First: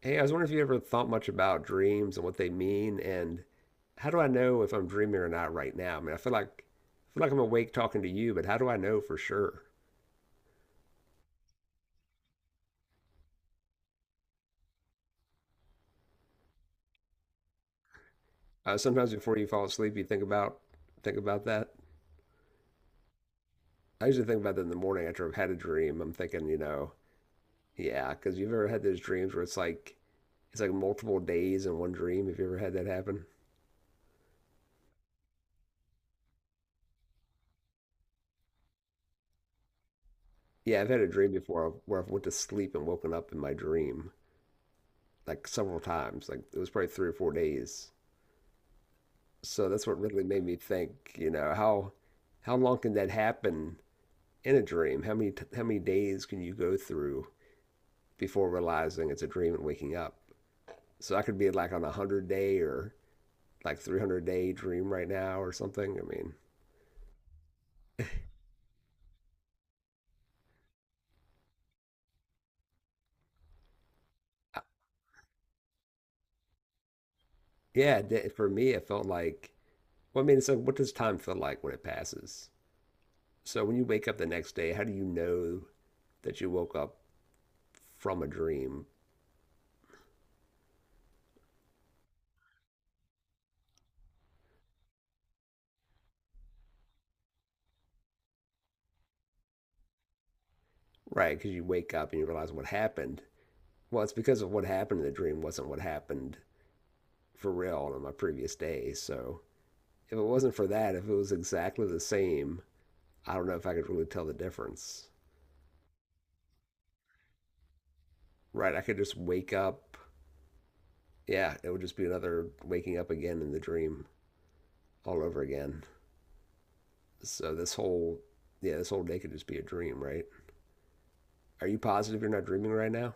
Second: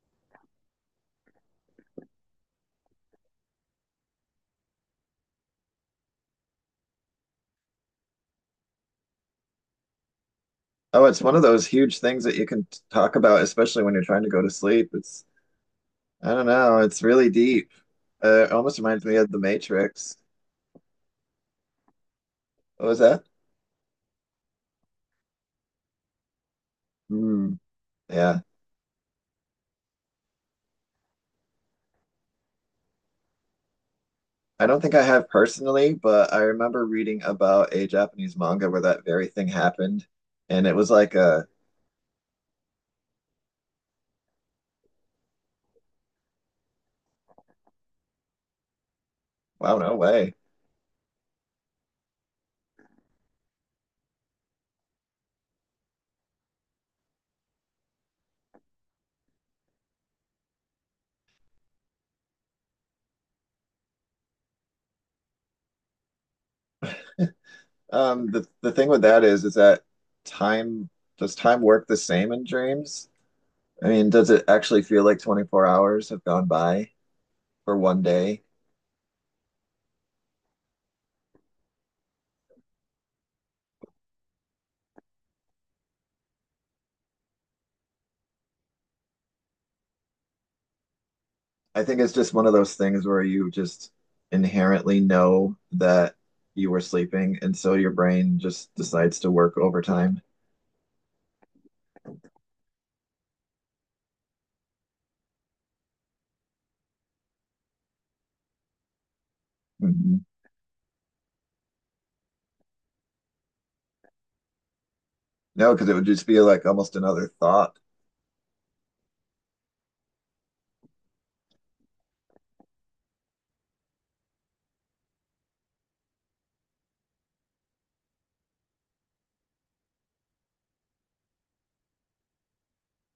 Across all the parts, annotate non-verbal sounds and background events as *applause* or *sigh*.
Hey, I was wondering if you ever thought much about dreams and what they mean, and how do I know if I'm dreaming or not right now? I mean, I feel like I'm awake talking to you, but how do I know for sure? Oh, it's one of those huge things that you can talk about, especially when you're trying to go to sleep. It's, I don't know, it's really deep. It almost reminds Sometimes me of before The you fall asleep, you Matrix. think about that. What was that? I usually think about that in the morning after I've had a dream. I'm thinking, you know, Hmm. yeah, because Yeah. you've ever had those dreams where it's like multiple days in one dream. Have you ever had that happen? I don't think I have personally, but I remember reading about a Japanese manga where that very thing happened. And it Yeah, I've was had a like dream a, before where I went to sleep and woken up in my dream like several times. Like it was probably 3 or 4 days. So wow, that's no what really way. made me think, you know, how long can that happen in a dream? How many how many days can you go through before realizing it's a dream and waking up? So I could be like on a 100 day or like 300-day dream right now or something. I mean, The thing with that is that time, does time work the same in dreams? I mean, does it I- actually feel like 24 hours have gone by? For yeah, one day. for me it felt like well, I mean, so what does time feel like when it passes? So when you wake up the next day, how do you know that you woke up from a dream? I think it's just one of those things where you just inherently know that you were sleeping, and so your brain just decides to work overtime. Right, because you wake up and you realize what happened. Well, it's because of what happened in the dream wasn't what happened for real on my previous day. So if Mhm. it wasn't for that, if it was exactly the same, I don't know if I could really tell the difference. No, because it would just be like almost another thought. Right? I could just wake up. Yeah, it would just be another waking up again in the dream all over again. So this whole day could just be a dream, right? Are you positive you're not dreaming right now?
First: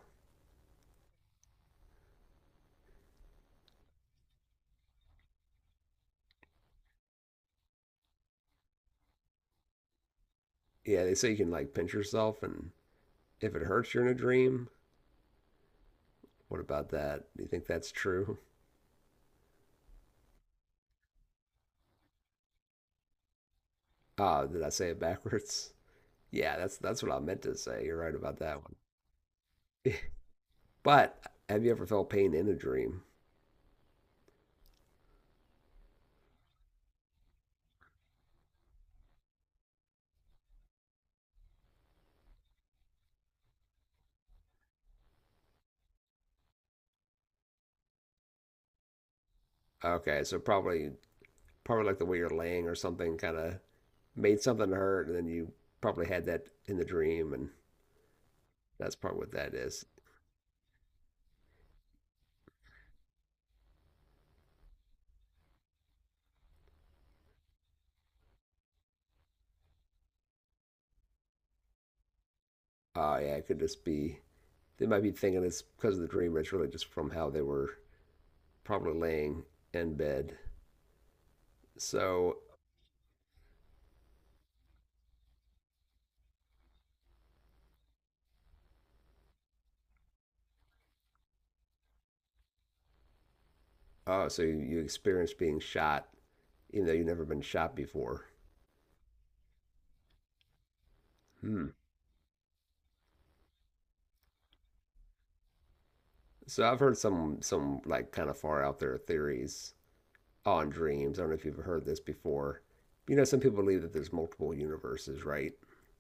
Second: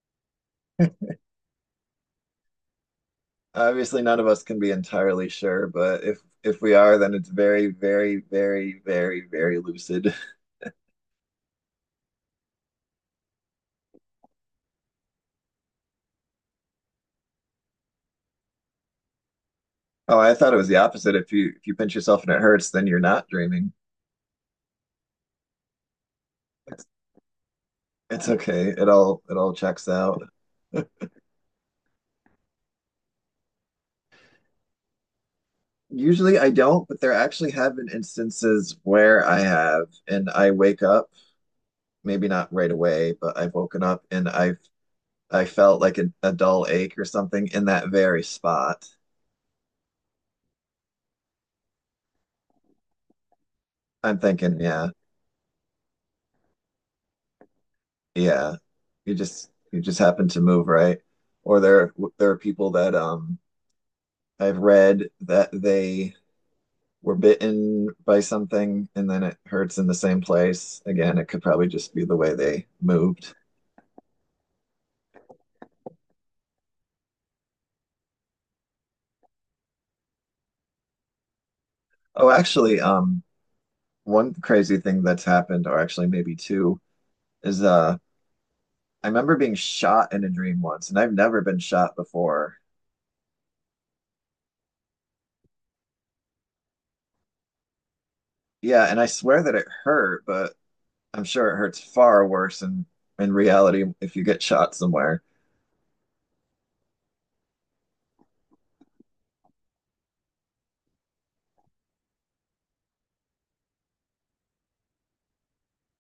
Obviously, none of us can be entirely sure, but if we are, then it's very, very, very, very, very lucid. *laughs* Yeah, they say you can like pinch yourself and if it hurts you're in a dream. What about that? Do you think that's true? Oh, I thought it was the opposite. If you pinch yourself and it hurts, then you're not dreaming. Ah, did I say it backwards? Yeah, that's It's, that's what I meant to say. You're right it's about that okay. It all checks one. *laughs* out. But have you ever felt pain in a dream? Usually I don't, but there actually have been instances where I have, and I wake up, maybe not right away, but I've woken up and I felt like a dull ache or something in that very spot. Okay, so probably like the way you're laying or something kind of I'm made thinking, something yeah, hurt, and then you probably had that in the dream, and Yeah, that's you probably what just that you is. just happen to move right, or there are people that I've read that they were bitten by something and then it hurts in the same place. Again, it could probably just be the way they Oh moved. yeah, it could just be they might be thinking it's because of the dream, but it's really just from how they were probably laying in bed. Oh, So actually, one crazy thing that's happened, or actually maybe two, is I remember being shot in a dream once, and I've never been shot before. oh, so you experienced being shot, even though you've never been shot before. Yeah, and I swear that it hurt, but I'm sure it Hmm. hurts far worse in reality if you get shot somewhere. So I've heard some like kind of far out there theories on dreams. I don't know if you've heard this before. You know, some people believe that there's multiple universes, right?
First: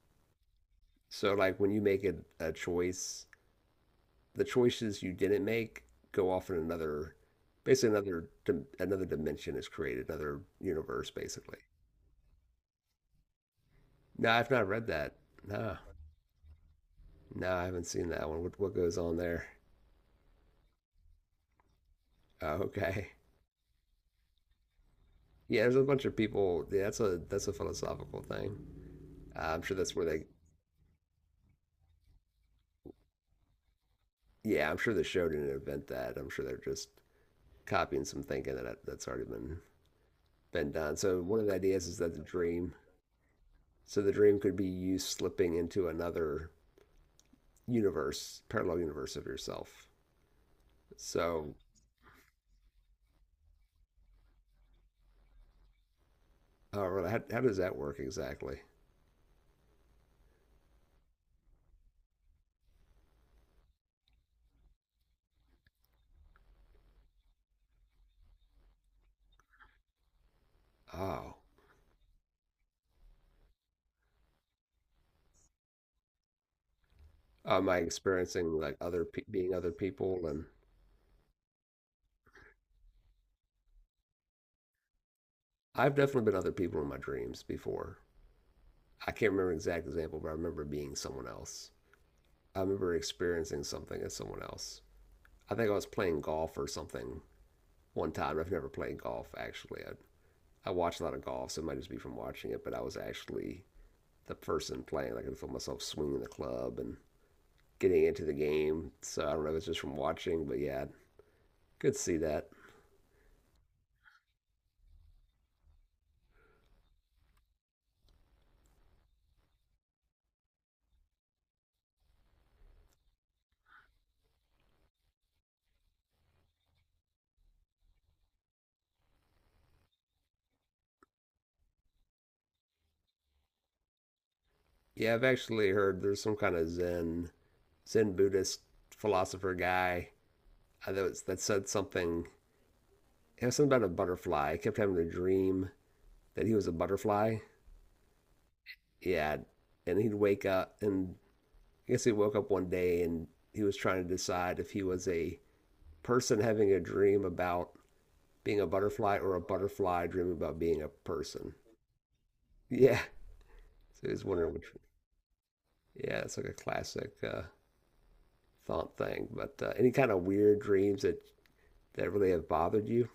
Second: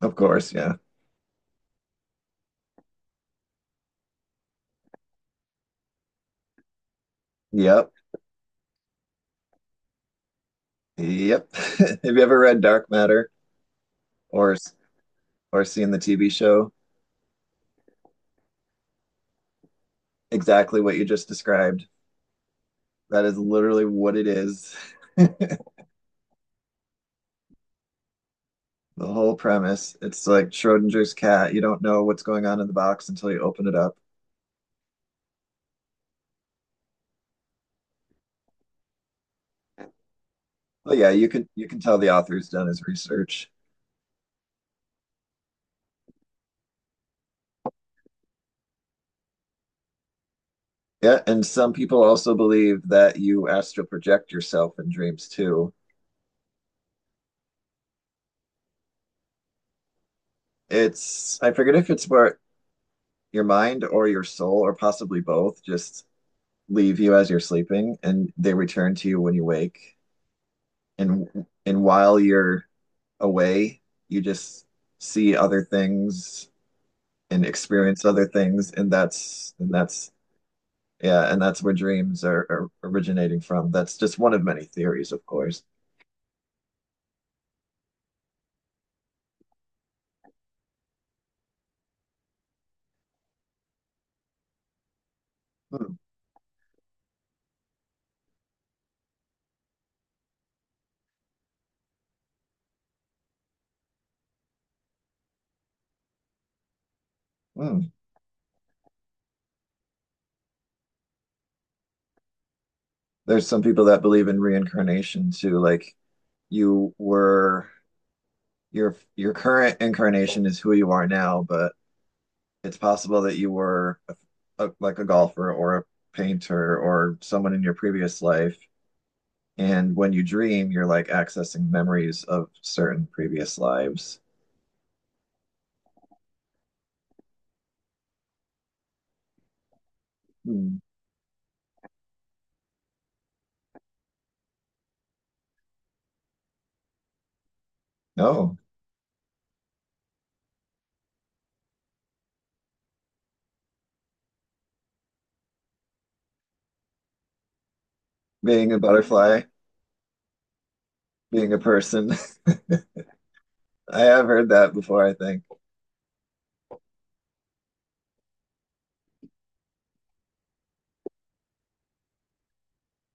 Of course, yeah. So like when you make a choice, the choices you didn't make go off in another, basically Yep. Another dimension is created, another universe Yep. *laughs* basically. Have you ever read Dark Matter No, I've or not s- read that. or No, seen the TV show? no, I haven't seen that one. What goes on there? Exactly what you just described. Oh, okay. *laughs* That is literally what it is. *laughs* Yeah, there's a bunch of people. Yeah, that's a philosophical thing. The whole I'm sure that's premise. where they, It's like Schrodinger's cat. You don't know what's going on in the box until you open it up. yeah, I'm sure the show didn't invent that. I'm sure they're just copying some thinking that that's already been done. But yeah, So you one of can the you can ideas is tell the that the author's done dream, his research. so the dream could be you slipping into another universe, parallel universe of yourself. Yeah, and So, some people also believe that you astral project yourself in dreams too. oh, really, how does that work exactly? It's I forget if it's where your mind or your soul or possibly both just leave you as you're sleeping and they return to you when you wake Oh, and and while you're away you just see other things and am I experience other experiencing things like and being other that's people? And yeah and that's where dreams are originating from that's just one of many theories of course. I've definitely been other people in my dreams before. I can't remember an exact example, but I remember being someone else. I remember experiencing something as someone else. I think I was Hmm, playing golf or something one time. I've never played golf actually. I watch a lot of golf, so it might just be from watching it. But I was actually the person playing. Like I could feel myself swinging the club and hmm. getting into the game. So I don't know if it's just from watching, but yeah, could see that. There's some people that believe in reincarnation too like you were your current incarnation is who you are now but it's possible that you were a, like a golfer or a painter or someone in your previous life. And when you dream, you're like accessing memories of certain previous lives. Yeah, I've actually heard there's some kind of Zen Buddhist philosopher guy Hmm. I know it's, that said something. It was something about a butterfly. He kept having a dream that he was a butterfly. Oh, Yeah, and he'd wake up and I guess he woke up one day and he was trying to decide if he was a person having a dream about being a being a butterfly or a butterfly, butterfly dreaming about being a being person. a person. Yeah. *laughs* I So he was have heard wondering which. that One. before, I think. Yeah, it's like a classic thought thing. But any kind of weird dreams that really have bothered you?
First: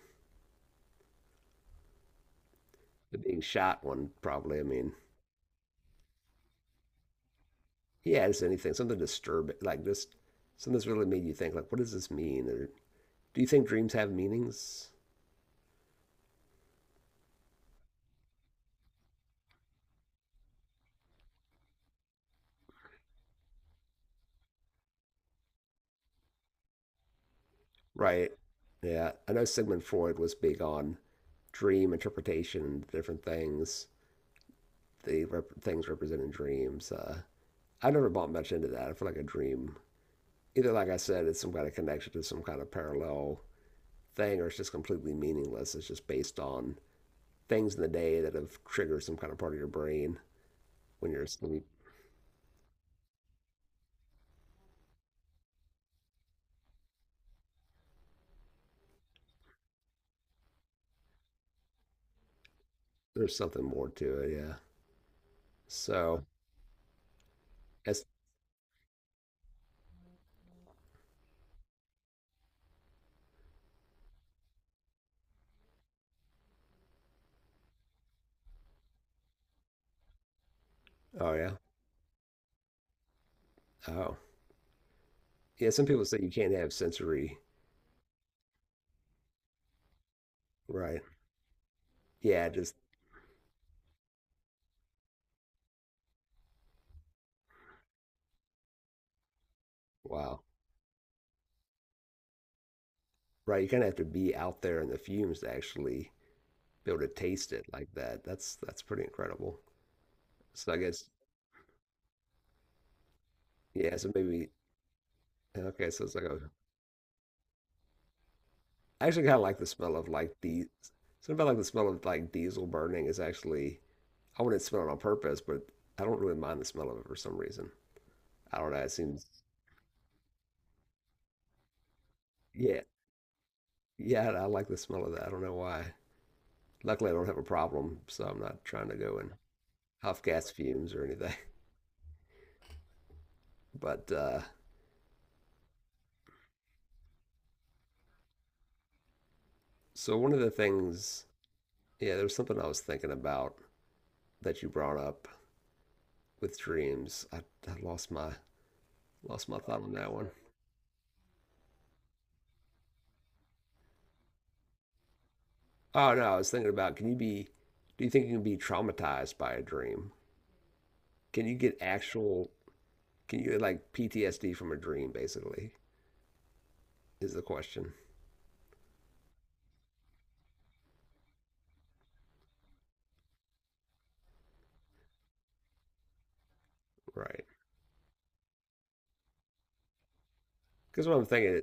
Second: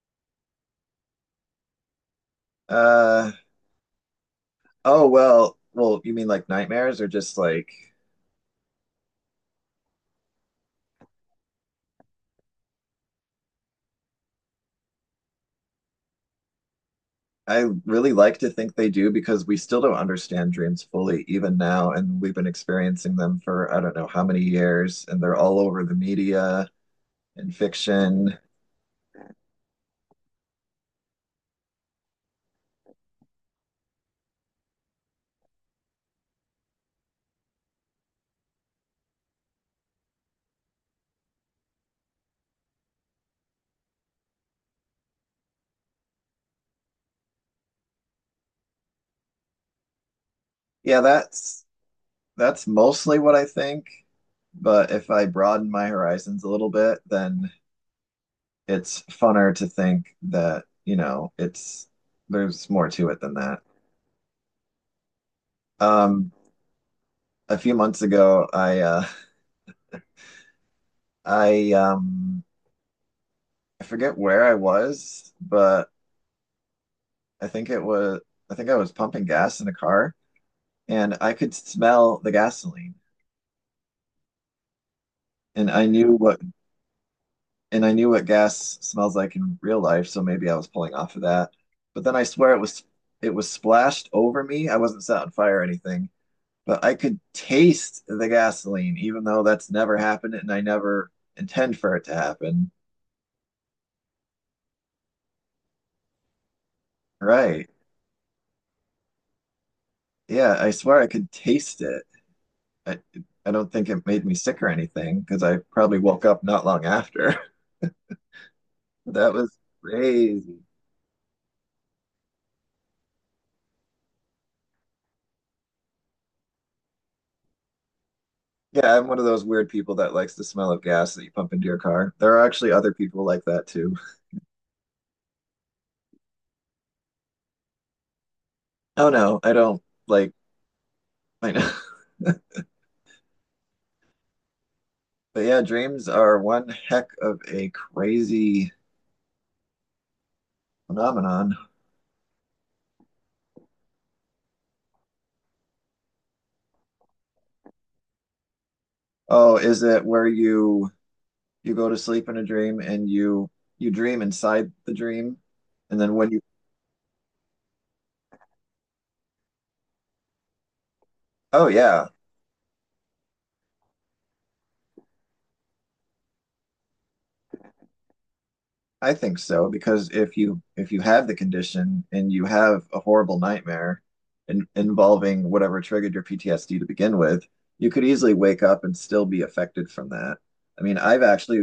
The Uh, being shot one, probably. I mean, oh, well, you mean like nightmares or just like yeah, just anything, something disturbing, like just something that's really made you think, like, what does this mean? Or do you think dreams have meanings? I really like to think they do because we still don't understand dreams fully, even now. And we've been experiencing them for I don't know how many years, and they're all over the media and Right. fiction. Yeah, I know Sigmund Freud was big on dream interpretation, different things, things representing dreams. I never bought much into that. I feel like a dream, either like I said, it's some kind of connection to some kind of parallel thing, or it's just completely meaningless. It's just based on things in the day that have triggered some kind of part of your brain Yeah, when you're that's asleep. that's mostly what I think. But if I broaden my horizons a little bit, then it's funner to think that, you know, it's there's more to it than There's that. something more to it, yeah. So, Um, a few months as ago, I um I forget where I was, but I think it was I think I was pumping gas in a car and oh I could yeah, smell the gasoline oh yeah. and Some I people knew say you what can't have sensory, and I knew what gas smells like in real life, so maybe I was pulling right? off of that. But then I Yeah, swear just it was splashed over me. I wasn't set on fire or anything, but I could taste the gasoline even though that's never happened wow, and I never intend for it to happen. right. You kind of have to be out there in the fumes to actually be able to taste it Right. like that. That's pretty incredible. Yeah, I So I swear guess I could taste it. I, I don't think yeah. it So made me maybe sick or anything because I okay. probably So it's woke like a, up not long after. *laughs* I actually That kind of was like the smell of like crazy. the something about like the smell of like diesel burning is actually I wouldn't smell it on purpose, but I don't really mind the smell of it for some reason. I don't know. It Yeah, I'm one of seems those weird people that likes the smell of gas that you pump into your car. There are actually yeah other people like that too. yeah. I like the smell of that. I don't know why. Luckily, I don't have a problem, so I'm not trying to *laughs* Oh go and no, I don't huff like, gas fumes or anything. *laughs* I know. *laughs* But But yeah, dreams are one heck of a crazy so one of the things, phenomenon. yeah, there was something I was thinking about that you brought up with dreams. I lost my lost Oh, my is thought on it that where one. you go to sleep in a dream and you dream inside the dream and Oh then no, when I you was thinking about can you be do you think you can be traumatized by a dream? Can you Oh get yeah. actual can you get like PTSD from a dream basically is the question. I think so because if you have the condition and you have a horrible nightmare involving whatever triggered your PTSD to begin Right. with, you could easily wake up and still be affected from that. I mean, Because what I'm thinking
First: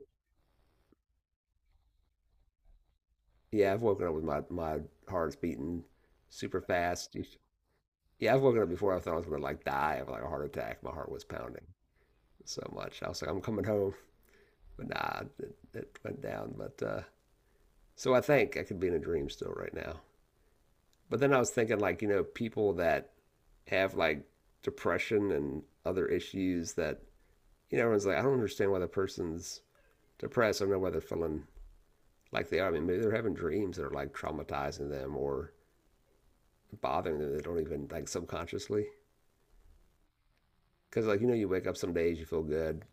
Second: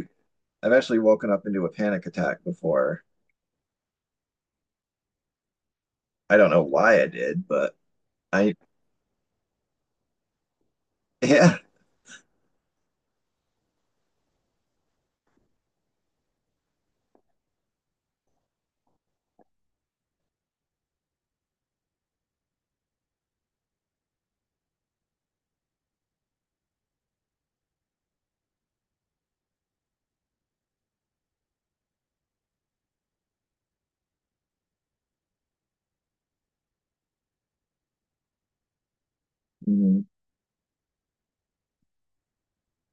I've actually woken up into a panic attack before. yeah, I've woken up with my heart's beating I don't super know why I fast. did, but Yeah, I've I woken up before I thought I was gonna like die of like a heart attack. My heart was *laughs* yeah. pounding so much. I was like, I'm coming home, but nah, it went down. But so I think I could be in a dream still right now. But then I was thinking, like, you know, people that have like depression and other issues that, you know, everyone's like, I don't understand why the person's depressed. I don't know why they're feeling like they are. I mean, maybe they're having dreams that are like traumatizing them or bothering them. They don't even like subconsciously. Mhm. Because, like, you know, you wake up some days, you feel good,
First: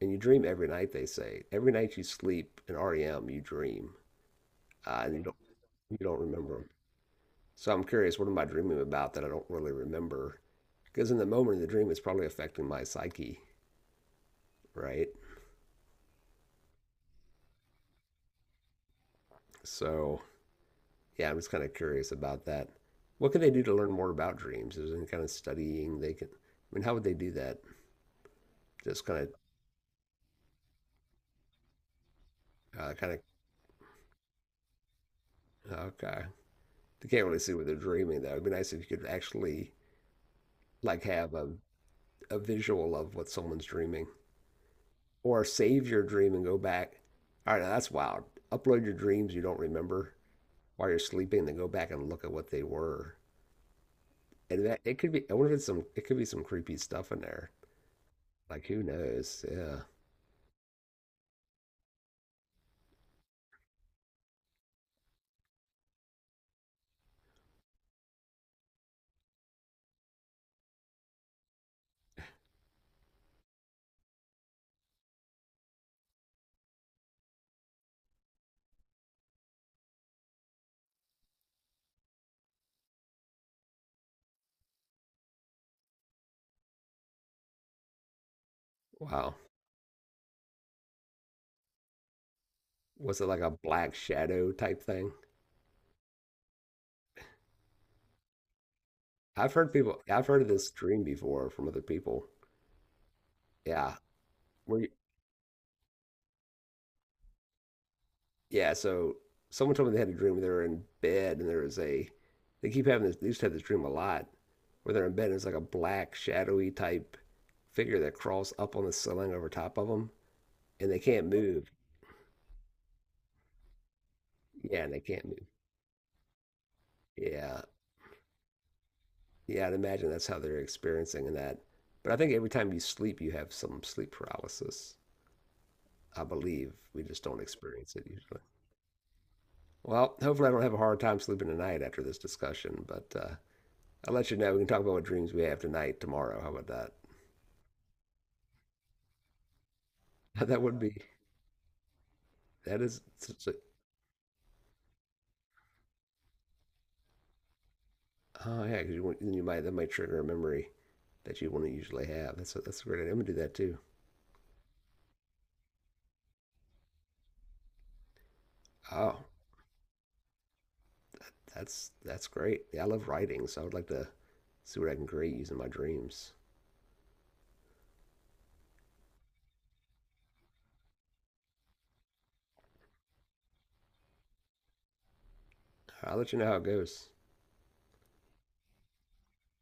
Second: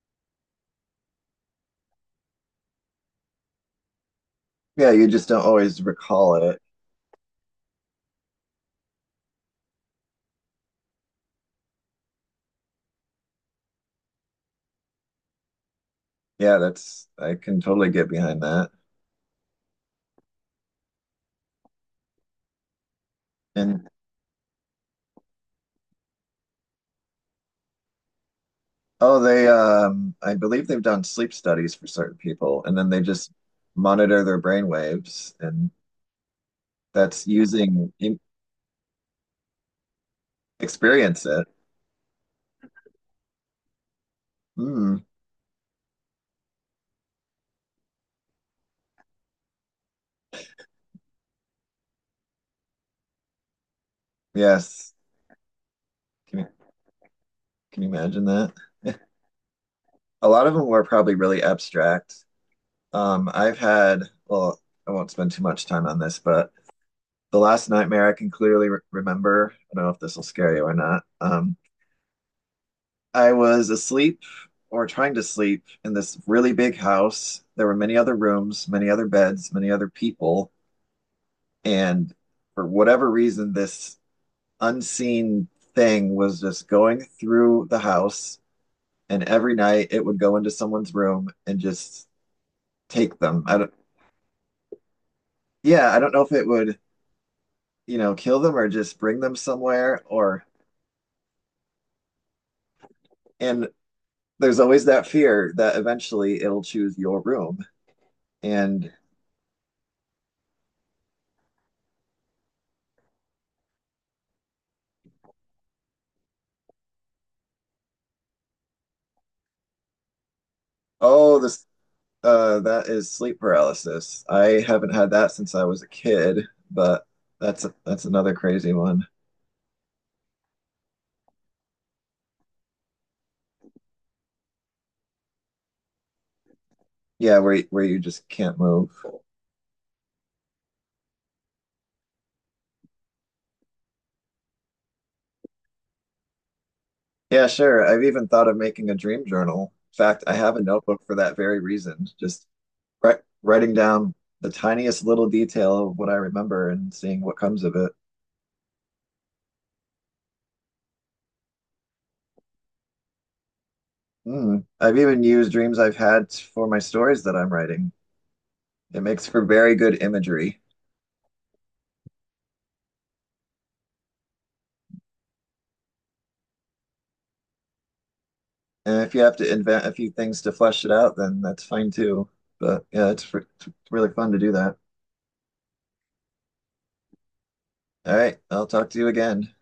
and you dream every night, they say. Every night you sleep in REM, you dream, Yeah, uh, you and you just don't, don't always you don't recall remember it. them. So I'm curious, what am I dreaming about that I don't really remember? Because in the moment of the dream, it's probably affecting my psyche. Right? Yeah, that's I can totally get behind that. So, yeah, I'm just kind of curious about that. What can they do to And learn more about dreams? Is there any kind of studying they can? I mean, how would they do that? Just kind oh, of, they I believe they've done sleep studies for certain people, and then uh, they kind just monitor their brain waves, and okay. They that's can't really see what they're using in, dreaming, though. It'd be nice if you could actually like experience have it. a visual of what someone's dreaming, Mm, or save your dream and go back. All right, now that's wild. Upload your dreams you don't remember while you're sleeping, then go back and look at what they were. And that yes. it could be. I wonder if it's some. It could be Can some you creepy stuff in there. can you imagine that? Like who knows? Yeah. A lot of them were probably really abstract. I've had, well, I won't spend too much time on this, but the last nightmare I can clearly re remember. I don't know if this will scare you or not. I was asleep or trying to sleep in this really big house. There were many other rooms, many other beds, many other people. And for whatever reason, this unseen thing was just going through the house. And Wow. every night it would go into someone's room and just take Was it like them. a I don't, black shadow type thing? yeah, I don't know if it would, you know, kill them or just bring them I've heard somewhere, people, I've heard or of this dream before from other people. and Yeah. there's Were always you, that fear that eventually it'll choose your room. yeah. And So someone told me they had a dream where they were in bed and there was a, they keep having this, they used to have this dream a lot where they're in bed and it's like a black shadowy type figure that crawls up on the ceiling over top of them and they can't oh, the move. That is sleep paralysis. I Yeah. And haven't they had can't that move. since I was a kid, but Yeah. that's another crazy one. Yeah. I'd imagine that's how they're experiencing that. But I think every time you sleep, you have some sleep paralysis. I believe we just Yeah, don't where experience you it just usually. can't move. Well, hopefully I don't have a hard time sleeping tonight after this discussion, but I'll let you know. We can talk about what dreams we have tonight, tomorrow. How about that? *laughs* Yeah, sure. I've even thought of making a dream journal. In fact, I have a That would notebook be for that very reason. Just that is such a writing down the tiniest little detail of what I remember and seeing what comes of it. oh yeah, 'cause you want, you might that might trigger a memory that you wouldn't usually have. That's a great idea. I'm gonna do that too. Mm. I've even used dreams I've had for my stories that I'm writing. It Oh, makes for very good imagery. that's great. Yeah, I love writing, so I would like to see what I can create using my dreams. And if you have to invent a few things to flesh it out, then that's fine too. But yeah, it's really fun to do that. I'll let you know how it goes. All right, I'll talk to you again.